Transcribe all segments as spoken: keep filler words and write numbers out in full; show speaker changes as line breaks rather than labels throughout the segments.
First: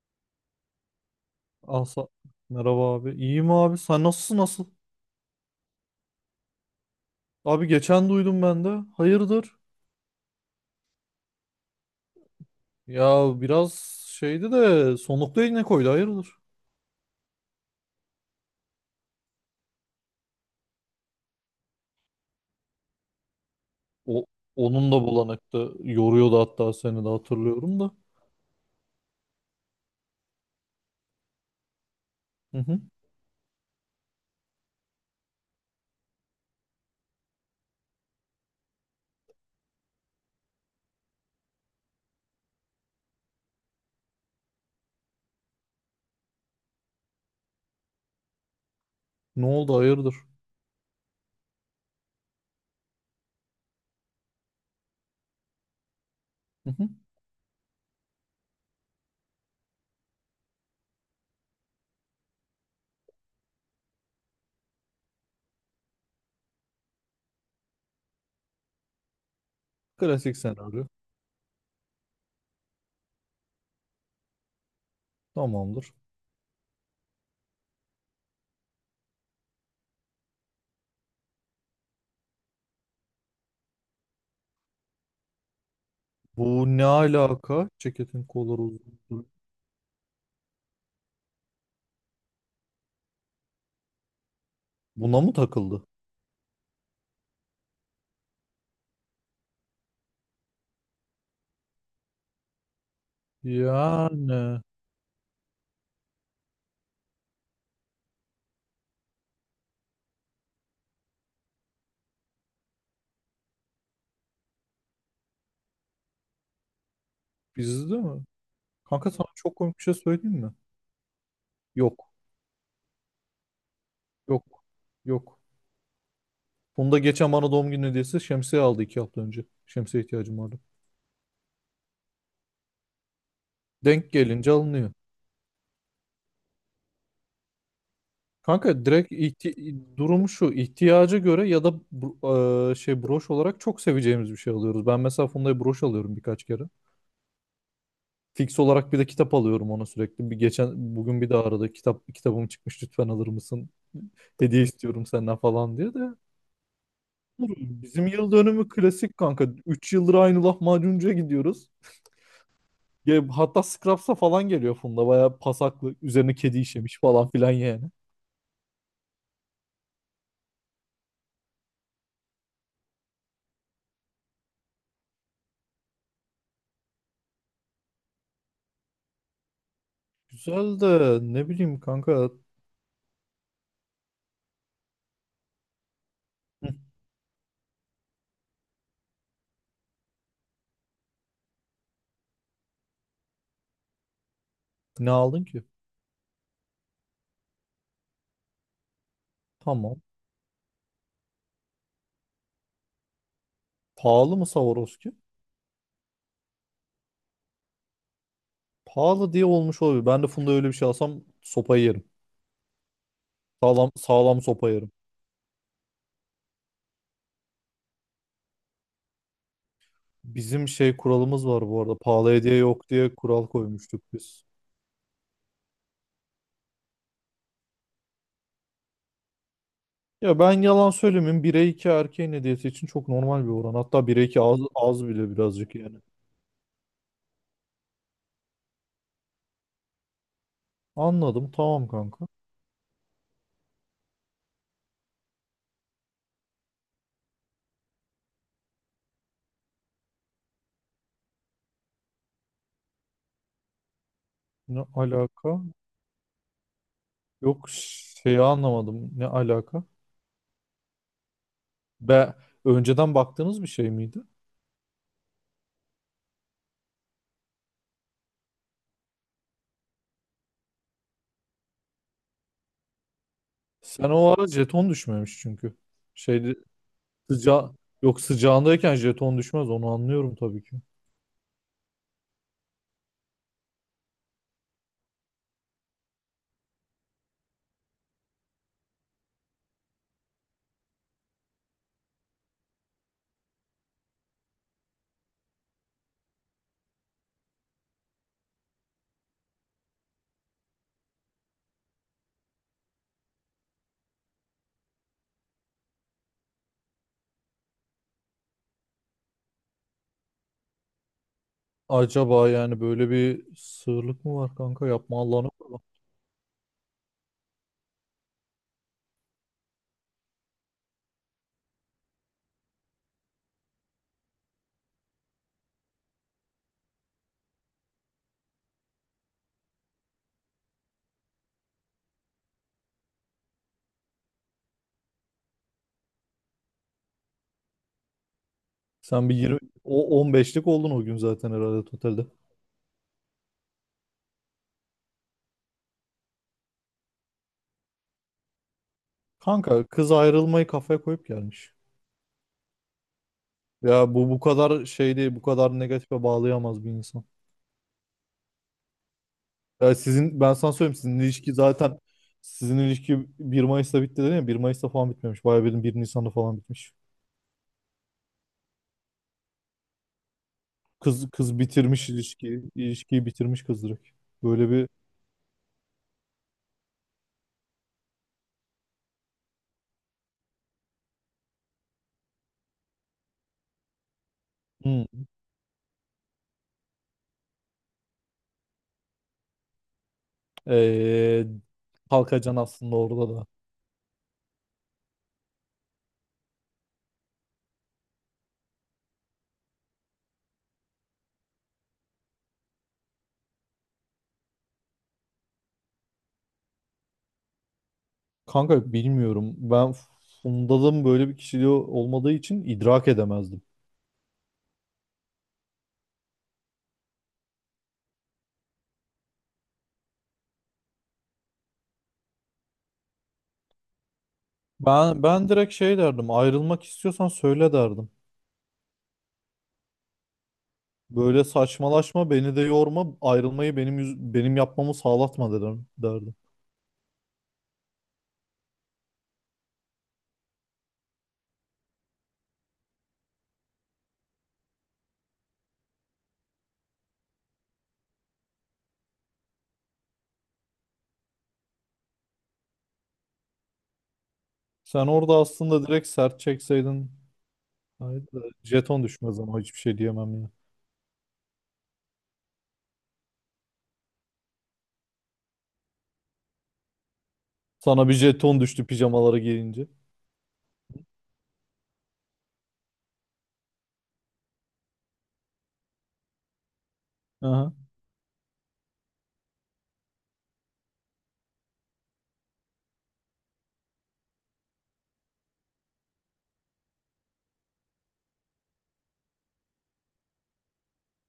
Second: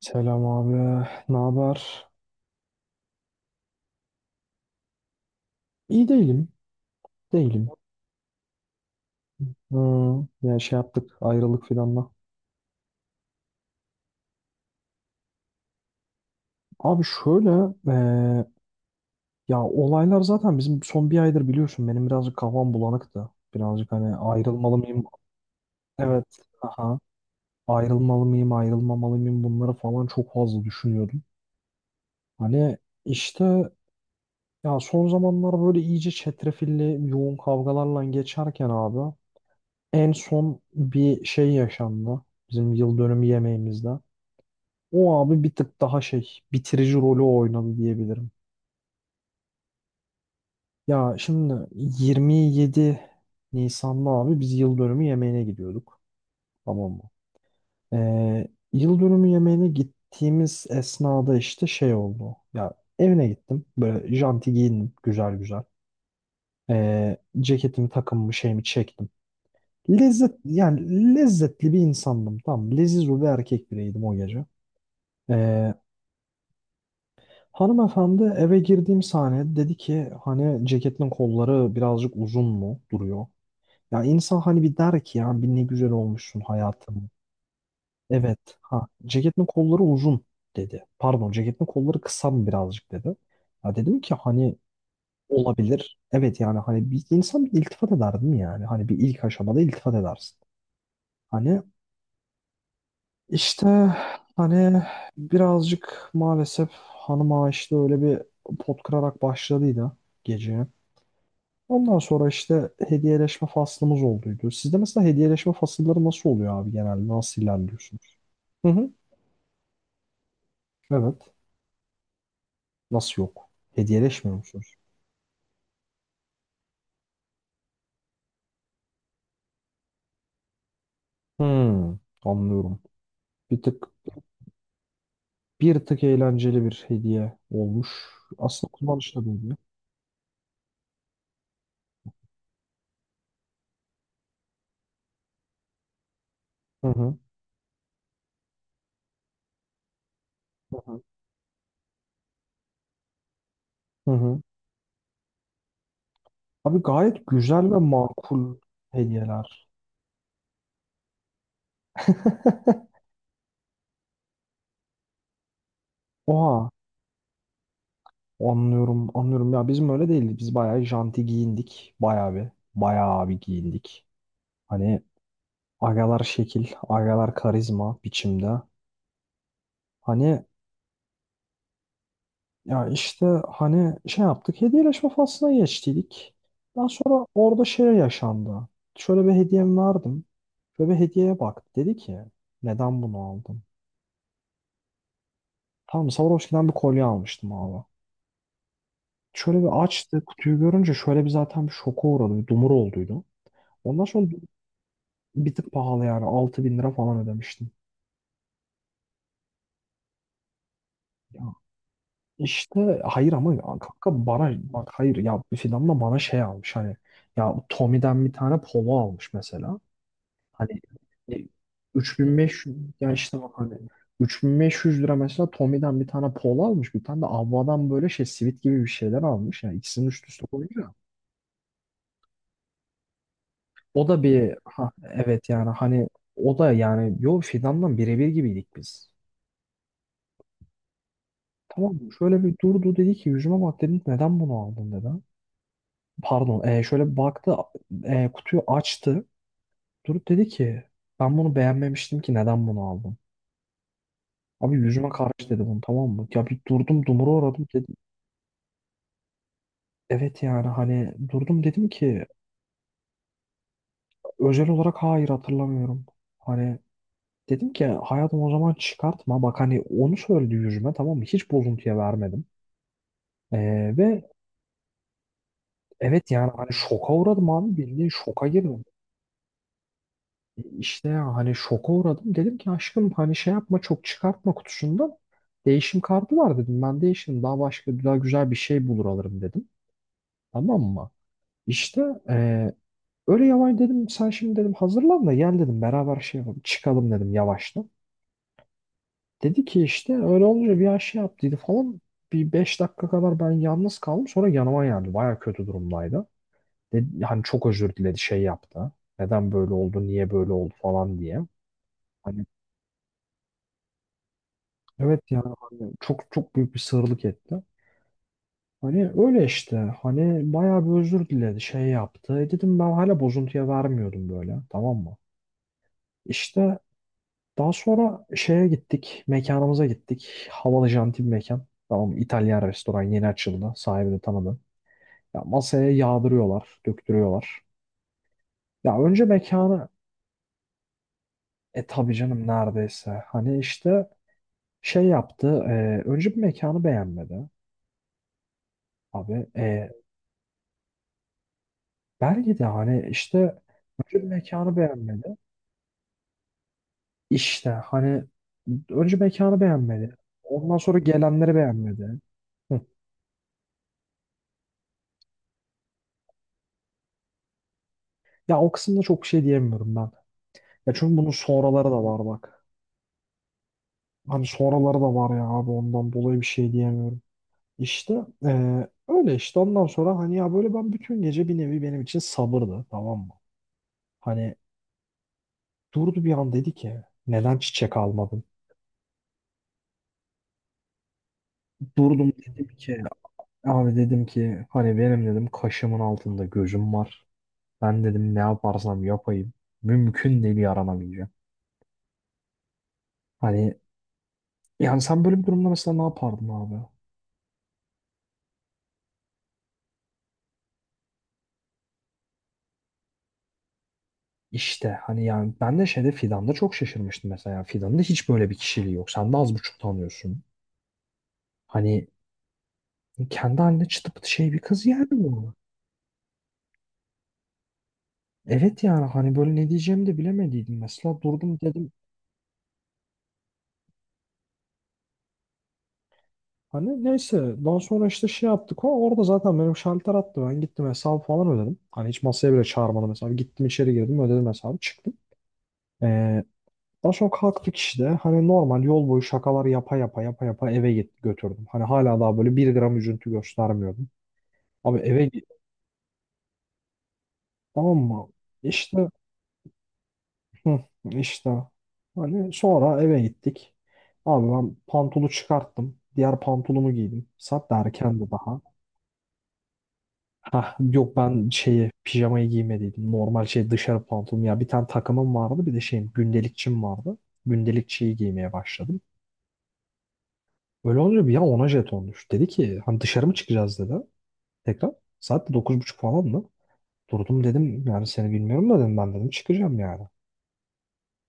Selam abi. Ne haber?
Asa merhaba abi. İyiyim abi. Sen nasılsın nasıl?
İyi değilim.
Abi
Değilim.
geçen duydum ben de. Hayırdır?
Hmm, yani şey yaptık. Ayrılık filanla.
Ya biraz şeydi de sonlukta yine koydu. Hayırdır?
Abi şöyle eee, ya olaylar zaten bizim son bir aydır biliyorsun, benim birazcık kafam bulanıktı. Birazcık hani
O
ayrılmalı
onun da
mıyım?
bulanıktı.
Evet.
Yoruyordu, hatta
Aha.
seni de hatırlıyorum da.
Ayrılmalı mıyım? Ayrılmamalı mıyım? Bunları falan çok fazla düşünüyordum.
Hı
Hani
hı.
işte ya son zamanlar böyle iyice çetrefilli yoğun kavgalarla geçerken abi en son bir şey yaşandı. Bizim yıl dönümü yemeğimizde. O abi bir tık daha şey bitirici rolü oynadı diyebilirim.
Ne oldu, hayırdır?
Ya şimdi yirmi yedi Nisan'da abi biz yıl dönümü yemeğine gidiyorduk.
Hı hı.
Tamam mı? Ee, Yıl dönümü yemeğine gittiğimiz esnada işte şey oldu. Ya evine gittim. Böyle janti giyindim. Güzel güzel. Ee, ceketimi, takımımı, şeyimi çektim. Lezzet,
Klasik
yani
senaryo.
lezzetli bir insandım. Tamam. mı? Leziz bir erkek bireydim o gece. Ee,
Tamamdır.
Hanımefendi, eve girdiğim sahne, dedi ki hani ceketin kolları birazcık uzun mu duruyor? Ya insan hani bir der ki ya bir, ne güzel olmuşsun
Bu ne
hayatım.
alaka? Ceketin
Evet,
kolları
ha,
uzun.
ceketin kolları uzun dedi. Pardon, ceketin kolları kısa mı birazcık dedi. Ya dedim ki hani
Buna mı takıldı?
olabilir. Evet, yani hani bir insan bir iltifat eder değil mi yani? Hani bir ilk aşamada iltifat edersin. Hani işte
Yani
hani birazcık maalesef hanıma işte öyle bir pot kırarak başladıydı gece. Ondan sonra işte hediyeleşme faslımız olduydu. Sizde mesela hediyeleşme fasılları nasıl oluyor abi genelde? Nasıl
bizde
ilerliyorsunuz?
mi?
Hı hı.
Kanka, sana çok komik bir şey söyleyeyim mi?
Evet.
Yok.
Nasıl yok? Hediyeleşmiyor
Yok.
musunuz?
Yok. Onu da geçen bana doğum günü hediyesi şemsiye aldı iki hafta önce. Şemsiye ihtiyacım vardı.
Hmm, Anlıyorum. Bir tık
Denk gelince alınıyor.
bir tık eğlenceli bir hediye olmuş. Aslında
Kanka direkt
kullanışlı bir hediye.
ihti- durum şu. İhtiyaca göre ya da bro- e, şey, broş olarak çok seveceğimiz bir şey alıyoruz. Ben mesela Funda'ya broş alıyorum birkaç kere.
Hı hı.
Fix olarak bir de kitap alıyorum ona sürekli. Bir
Hı
geçen
hı.
bugün bir de aradı. Kitap kitabım çıkmış, lütfen alır mısın?
Hı hı.
Hediye istiyorum senden falan diye de.
Abi gayet güzel ve
Bizim yıl
makul
dönümü klasik kanka.
hediyeler.
Üç yıldır aynı lahmacuncuya gidiyoruz. Ya hatta Scraps'a falan geliyor Funda. Bayağı pasaklı. Üzerine kedi
Oha,
işemiş falan filan yani.
anlıyorum, anlıyorum. Ya bizim öyle değildi. Biz bayağı janti giyindik. Bayağı bir, bayağı bir giyindik. Hani agalar şekil, agalar karizma biçimde. Hani
Güzel de ne bileyim kanka.
ya işte hani şey yaptık, hediyeleşme faslına geçtiydik.
Hı.
Daha sonra orada şey yaşandı. Şöyle bir hediyem verdim. Şöyle bir hediyeye bak. Dedi ki neden bunu aldın?
Ne aldın ki?
Tamam, Swarovski'den bir kolye almıştım abi. Şöyle bir
Tamam.
açtı kutuyu, görünce şöyle bir, zaten bir şoka uğradı. Bir dumur olduydu. Ondan sonra
Pahalı mı Swarovski?
bir tık pahalı, yani altı bin lira falan ödemiştim.
Pahalı diye olmuş olabilir. Ben de Funda öyle bir şey alsam sopayı yerim.
İşte hayır ama ya
Sağlam,
kanka
sağlam
bana
sopa
bak,
yerim.
hayır ya, Fidan da bana şey almış hani, ya Tommy'den bir tane polo almış mesela.
Bizim
Hani
şey
e,
kuralımız var bu arada. Pahalı hediye
üç bin beş yüz,
yok
ya
diye
işte
kural
bak hani
koymuştuk biz.
üç bin beş yüz lira mesela Tommy'den bir tane polo almış, bir tane de Avva'dan böyle şey sivit gibi bir şeyler almış, yani ikisinin üst
Ya
üste
ben yalan
koyunca.
söylemeyeyim. bire iki erkeğin hediyesi için çok normal bir oran. Hatta
O da
bire iki
bir,
az,
ha
az bile
evet, yani
birazcık yani.
hani o da yani, yo, Fidandan birebir gibiydik biz.
Anladım. Tamam
Tamam mı?
kanka.
Şöyle bir durdu, dedi ki yüzüme bak, dedim neden bunu aldın dedi. Pardon, e, şöyle bir baktı, e, kutuyu açtı. Durup dedi ki, ben bunu beğenmemiştim ki, neden bunu aldım? Abi
Ne
yüzüme karşı
alaka?
dedi bunu, tamam mı? Ya bir durdum, dumura uğradım
Yok,
dedim.
şeyi anlamadım. Ne alaka?
Evet, yani hani durdum, dedim ki
Be, önceden baktığınız bir şey miydi?
özel olarak hayır, hatırlamıyorum. Hani dedim ki hayatım, o zaman çıkartma. Bak hani onu söyledi yüzüme, tamam mı? Hiç bozuntuya vermedim. E,
Sen
Ve
o ara jeton düşmemiş çünkü.
evet, yani
Şeyde
hani şoka uğradım
sıca
abi, bildiğin
yok
şoka girdim.
sıcağındayken jeton düşmez, onu anlıyorum tabii ki.
İşte ya hani şoka uğradım. Dedim ki aşkım, hani şey yapma, çok çıkartma kutusundan. Değişim kartı var dedim. Ben değişim, daha başka daha güzel bir şey bulur alırım dedim. Tamam mı? İşte eee, öyle yavaş dedim. Sen şimdi dedim hazırlan da gel dedim. Beraber şey yapalım. Çıkalım dedim yavaştan. Dedi ki işte, öyle olunca bir an şey yaptıydı falan. Bir beş dakika kadar ben yalnız kaldım. Sonra yanıma geldi. Baya kötü durumdaydı. Dedi, hani çok özür diledi, şey yaptı. Neden böyle oldu, niye böyle oldu falan diye. Hani
Acaba yani böyle bir sığırlık mı var kanka?
evet,
Yapma, Allah'ını
yani
korusun.
hani çok çok büyük bir sığırlık etti. Hani öyle işte, hani bayağı bir özür diledi, şey yaptı. E dedim, ben hala bozuntuya vermiyordum böyle, tamam mı? İşte daha sonra şeye gittik, mekanımıza gittik. Havalı janti bir mekan. Tamam mı? İtalyan restoran, yeni açıldı, sahibini tanıdım. Ya masaya yağdırıyorlar, döktürüyorlar. Ya önce
Sen bir yirmi
mekanı,
o on beşlik oldun o gün zaten herhalde
e tabii
totalde.
canım neredeyse, hani işte şey yaptı, e, önce bir mekanı beğenmedi. Abi,
Kanka,
e,
kız ayrılmayı kafaya koyup gelmiş.
belki de hani işte önce
Ya
bir
bu bu
mekanı
kadar şey değil,
beğenmedi.
bu kadar negatife bağlayamaz bir insan.
İşte hani önce mekanı
Ya
beğenmedi.
sizin, ben sana
Ondan
söyleyeyim,
sonra
sizin
gelenleri
ilişki zaten
beğenmedi.
sizin
Hı.
ilişki bir Mayıs'ta bitti dedin ya, bir Mayıs'ta falan bitmemiş. Bayağı bildiğin bir Nisan'da falan bitmiş.
Ya o kısımda çok şey diyemiyorum ben. Ya çünkü
Kız
bunun
kız
sonraları da
bitirmiş
var
ilişkiyi,
bak.
ilişkiyi bitirmiş kız direkt.
Hani
Böyle bir
sonraları da var ya abi, ondan dolayı bir şey diyemiyorum. İşte eee, öyle işte ondan sonra hani, ya böyle ben bütün gece bir nevi benim için sabırdı, tamam mı? Hani
hmm,
durdu bir an, dedi ki neden çiçek almadın?
ee,
Durdum,
Kalkacan
dedim
aslında
ki
orada da.
abi, dedim ki hani benim dedim kaşımın altında gözüm var. Ben dedim ne yaparsam yapayım. Mümkün değil, yaranamayacağım. Hani yani sen böyle bir durumda mesela ne yapardın abi?
Kanka bilmiyorum. Ben Funda'nın böyle bir kişiliği olmadığı için idrak edemezdim.
İşte hani yani ben de şeyde, Fidan'da çok şaşırmıştım mesela. Fidan'da hiç böyle bir kişiliği yok. Sen de az buçuk tanıyorsun. Hani kendi haline çıtı pıtı şey bir kız yani
Ben ben
bu.
direkt şey derdim. Ayrılmak istiyorsan söyle derdim.
Evet, yani hani böyle ne diyeceğimi de bilemediydim. Mesela
Böyle
durdum, dedim
saçmalaşma, beni de yorma, ayrılmayı benim yüz- benim yapmamı sağlatma dedim derdim.
hani neyse, daha sonra işte şey yaptık, o orada zaten benim şalter attı, ben gittim hesabı falan ödedim. Hani hiç masaya bile çağırmadım hesabı, gittim içeri girdim, ödedim hesabı, çıktım. Ee, Daha sonra kalktık işte, hani normal yol boyu şakalar yapa yapa yapa yapa eve git, götürdüm. Hani hala daha böyle bir gram üzüntü göstermiyordum. Abi
Sen
eve
orada
gi-
aslında direkt sert çekseydin.
tamam
Haydi
mı?
de jeton
İşte
düşmez ama hiçbir şey diyemem ya.
hı, işte hani sonra eve gittik. Abi ben pantolu çıkarttım. Diğer pantolumu giydim. Saat de
Sana bir
erkendi daha.
jeton düştü pijamaları giyince.
Ha yok, ben şeyi, pijamayı giymediydim. Normal şey, dışarı pantolon. Ya bir tane takımım vardı, bir de şeyim, gündelikçim vardı.
Aha.
Gündelikçiyi giymeye başladım. Öyle olunca bir an ona jeton düştü. Dedi ki hani dışarı mı çıkacağız dedi. Tekrar. Saat de dokuz buçuk falan mı? Durdum dedim yani seni bilmiyorum da dedim, ben dedim çıkacağım yani.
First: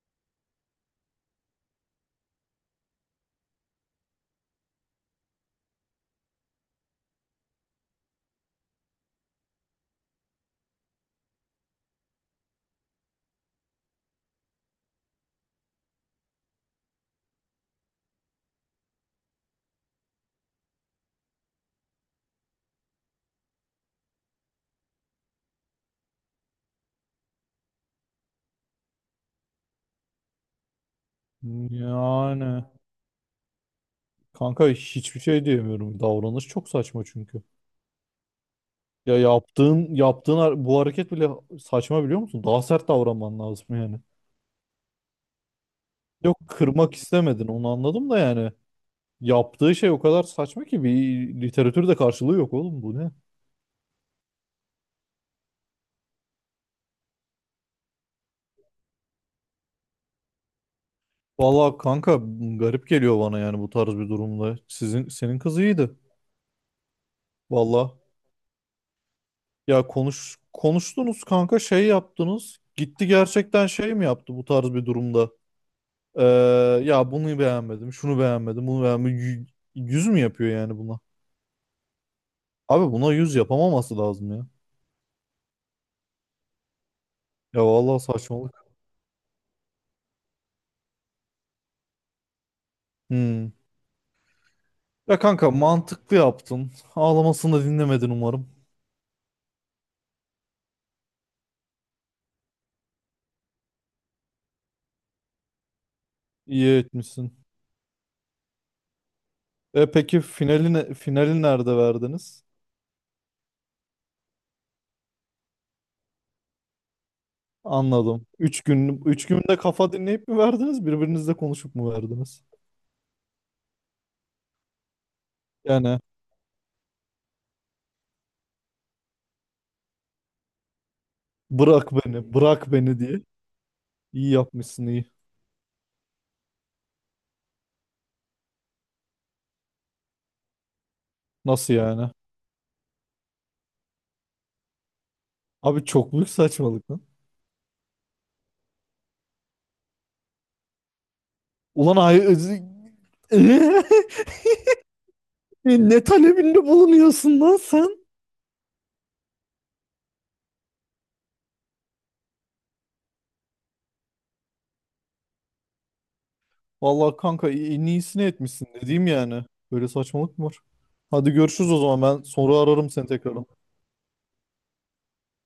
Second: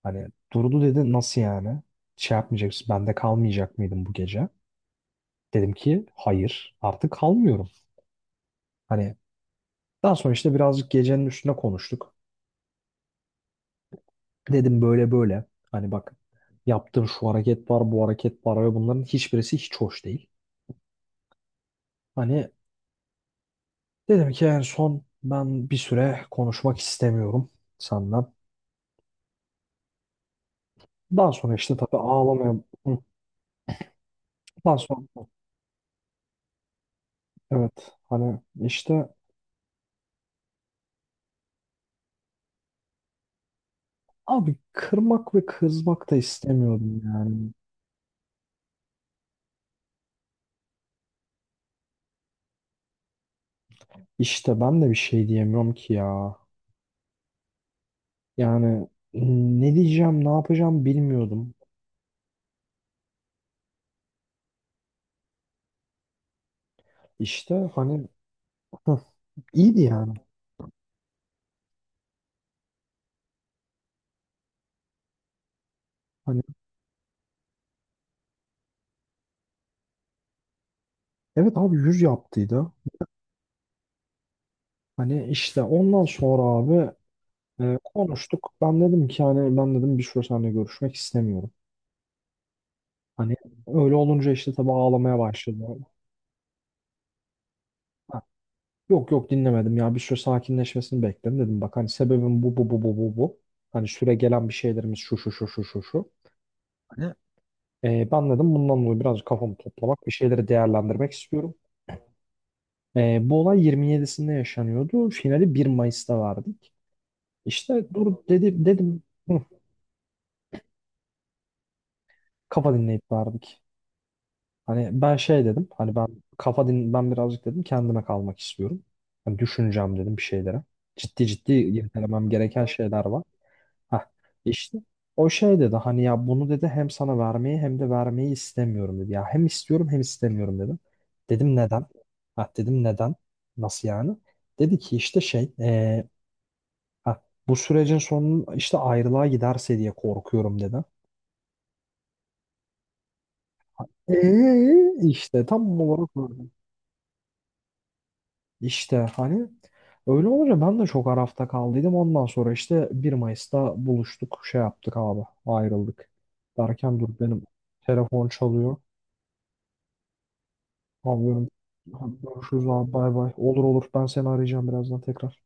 Hani durdu dedi nasıl yani? Şey yapmayacaksın, bende kalmayacak mıydın bu gece? Dedim ki hayır, artık kalmıyorum. Hani daha sonra işte birazcık gecenin üstüne konuştuk. Dedim böyle böyle. Hani bak yaptığın şu hareket var, bu hareket var ve bunların hiçbirisi hiç hoş değil. Hani dedim ki en son, ben bir süre konuşmak istemiyorum senden. Daha sonra işte tabii ağlamaya...
Yani
Hı.
kanka,
Daha sonra
hiçbir şey diyemiyorum. Davranış çok saçma çünkü.
evet, hani işte
Ya yaptığın yaptığın har- bu hareket bile saçma, biliyor musun? Daha sert davranman lazım yani.
abi kırmak ve kızmak da
Yok, kırmak
istemiyordum
istemedin
yani.
onu anladım da yani. Yaptığı şey o kadar saçma ki bir literatürde karşılığı yok oğlum, bu ne?
İşte ben de bir şey diyemiyorum ki ya. Yani ne diyeceğim, ne yapacağım bilmiyordum.
Vallahi kanka, garip geliyor bana yani bu tarz bir durumda. Sizin senin kız iyiydi.
İşte
Vallahi,
hani, hı, iyiydi
ya
yani.
konuş konuştunuz kanka, şey yaptınız. Gitti, gerçekten şey mi yaptı bu tarz bir durumda? Ee,
Hani
Ya bunu beğenmedim, şunu beğenmedim, bunu beğenmedim. Yü- Yüz mü yapıyor yani buna?
evet abi, yüz yaptıydı.
Abi buna yüz yapamaması lazım ya.
Hani işte ondan sonra abi,
Ya
e,
vallahi
konuştuk.
saçmalık.
Ben dedim ki hani ben dedim bir süre seninle görüşmek istemiyorum. Hani
Hmm.
öyle olunca işte tabii ağlamaya
Ya kanka,
başladı.
mantıklı yaptın. Ağlamasını da dinlemedin
Ha,
umarım.
yok yok, dinlemedim, ya bir süre sakinleşmesini bekledim, dedim bak hani sebebim bu, bu, bu, bu, bu, bu. Hani süre gelen bir şeylerimiz şu, şu, şu, şu, şu, şu.
İyi
Hani
etmişsin.
e, ben dedim bundan dolayı biraz kafamı
E
toplamak, bir
peki
şeyleri
finali ne-
değerlendirmek
finali
istiyorum.
nerede verdiniz?
E, bu olay yirmi yedisinde yaşanıyordu. Finali bir Mayıs'ta verdik. İşte dur
Anladım. Üç
dedi,
gün
dedim
üç
hı,
günde kafa dinleyip mi verdiniz? Birbirinizle konuşup mu verdiniz?
kafa dinleyip verdik. Hani ben şey dedim. Hani
Yani
ben kafa din, ben birazcık dedim kendime kalmak istiyorum. Hani düşüneceğim dedim bir şeylere. Ciddi ciddi
bırak
irdelemem
beni,
gereken
bırak beni
şeyler
diye.
var. Heh,
İyi
işte
yapmışsın iyi.
o şey dedi hani ya bunu dedi hem sana vermeyi hem de vermeyi istemiyorum dedi. Ya hem istiyorum hem istemiyorum dedim. Dedim
Nasıl
neden?
yani?
Ha dedim neden? Nasıl yani? Dedi ki işte şey
Abi
eee,
çok büyük saçmalık lan.
ha, bu sürecin sonu işte ayrılığa giderse diye korkuyorum dedi.
Ulan ay
Eee işte tam
E, ne
olarak öyle.
talebinde bulunuyorsun lan sen?
İşte hani öyle olunca ben de çok arafta kaldıydım. Ondan sonra işte bir Mayıs'ta buluştuk, şey yaptık abi, ayrıldık. Derken dur,
Vallahi
benim
kanka, i- en iyisini
telefon
etmişsin
çalıyor.
dediğim yani. Böyle saçmalık mı var?
Abi
Hadi
benim
görüşürüz o zaman, ben sonra
görüşürüz
ararım
abi,
seni
bay bay.
tekrar.
Olur olur, ben seni arayacağım birazdan tekrar.